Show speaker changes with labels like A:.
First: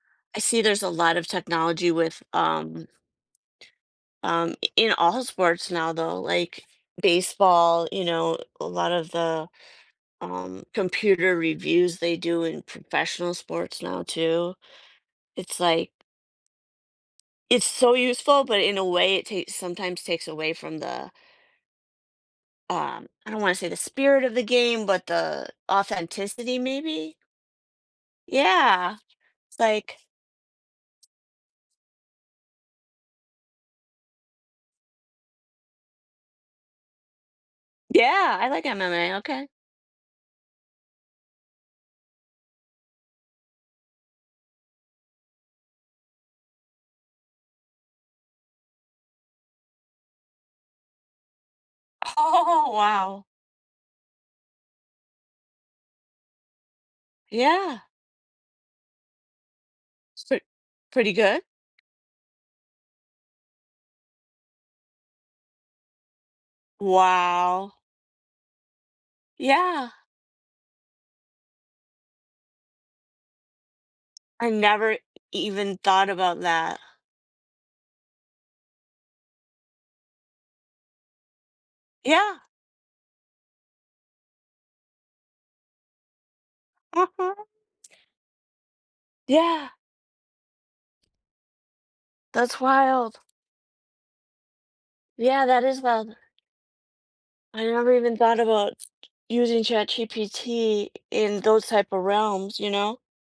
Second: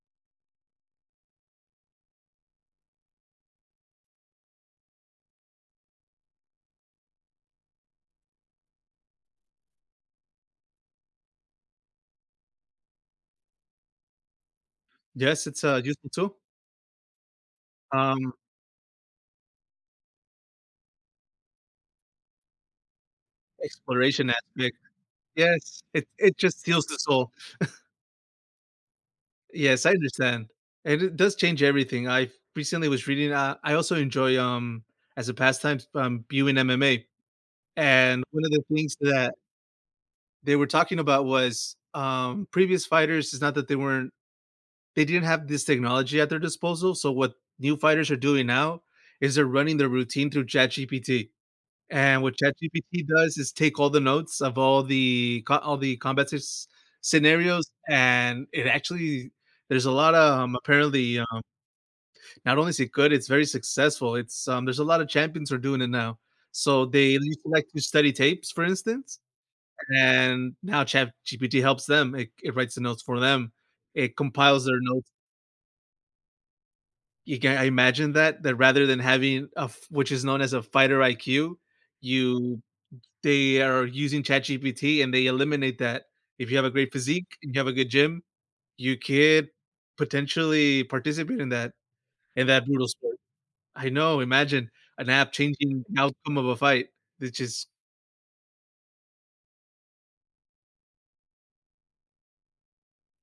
A: I see there's a lot of technology with, um um, i in all sports now, though, like baseball, you know, a lot of the, um, computer reviews they do in professional sports now, too,
B: Yes,
A: it's
B: it's, uh,
A: like
B: useful too.
A: It's so
B: Um
A: useful, but in a way, it takes sometimes takes away from the um, I don't want to say the spirit
B: Exploration
A: of the
B: aspect
A: game, but the
B: Yes, it it
A: authenticity,
B: just heals the
A: maybe?
B: soul.
A: Yeah, it's
B: Yes, I
A: like
B: understand, and it does change everything, I recently was reading uh, I also enjoy, um as a pastime, s um, viewing MMA and,
A: Yeah,
B: one
A: I
B: of the
A: like
B: things
A: MMA,
B: that
A: okay.
B: they were talking about was, um, previous fighters it's not that they weren't they didn't have this technology at their disposal, so what new fighters are doing now is they're running their routine through ChatGPT, and, what
A: Oh,
B: ChatGPT
A: wow.
B: does is take all the notes of all the co all the combat scenarios
A: Yeah.
B: and, it actually there's a lotta,
A: So
B: um,
A: pretty
B: apparently,
A: good?
B: um Not only is it good, it's very successful, it's, um there's a lot of champions who are doing it now, so, they used to like
A: Wow.
B: to study tapes, for instance,
A: Yeah.
B: and now ChatGPT helps them, it c it writes the notes for them. it
A: I
B: compiles their
A: never e
B: notes
A: even thought about that.
B: You can't imagine that that rather than having a f which is known as a fighter IQ,
A: Yeah.
B: you they are using ChatGPT and they eliminate that. If you have a great physique
A: Uh-huh.
B: and you have a good gym, you could
A: Yeah.
B: potentially participate in that in
A: That's
B: that brutal sport
A: wild.
B: I know, imagine an app
A: Yeah, that is
B: changing the
A: wild.
B: outcome of a fight. It
A: I
B: just
A: never even thought about using ChatGPT in those type of realms, you know.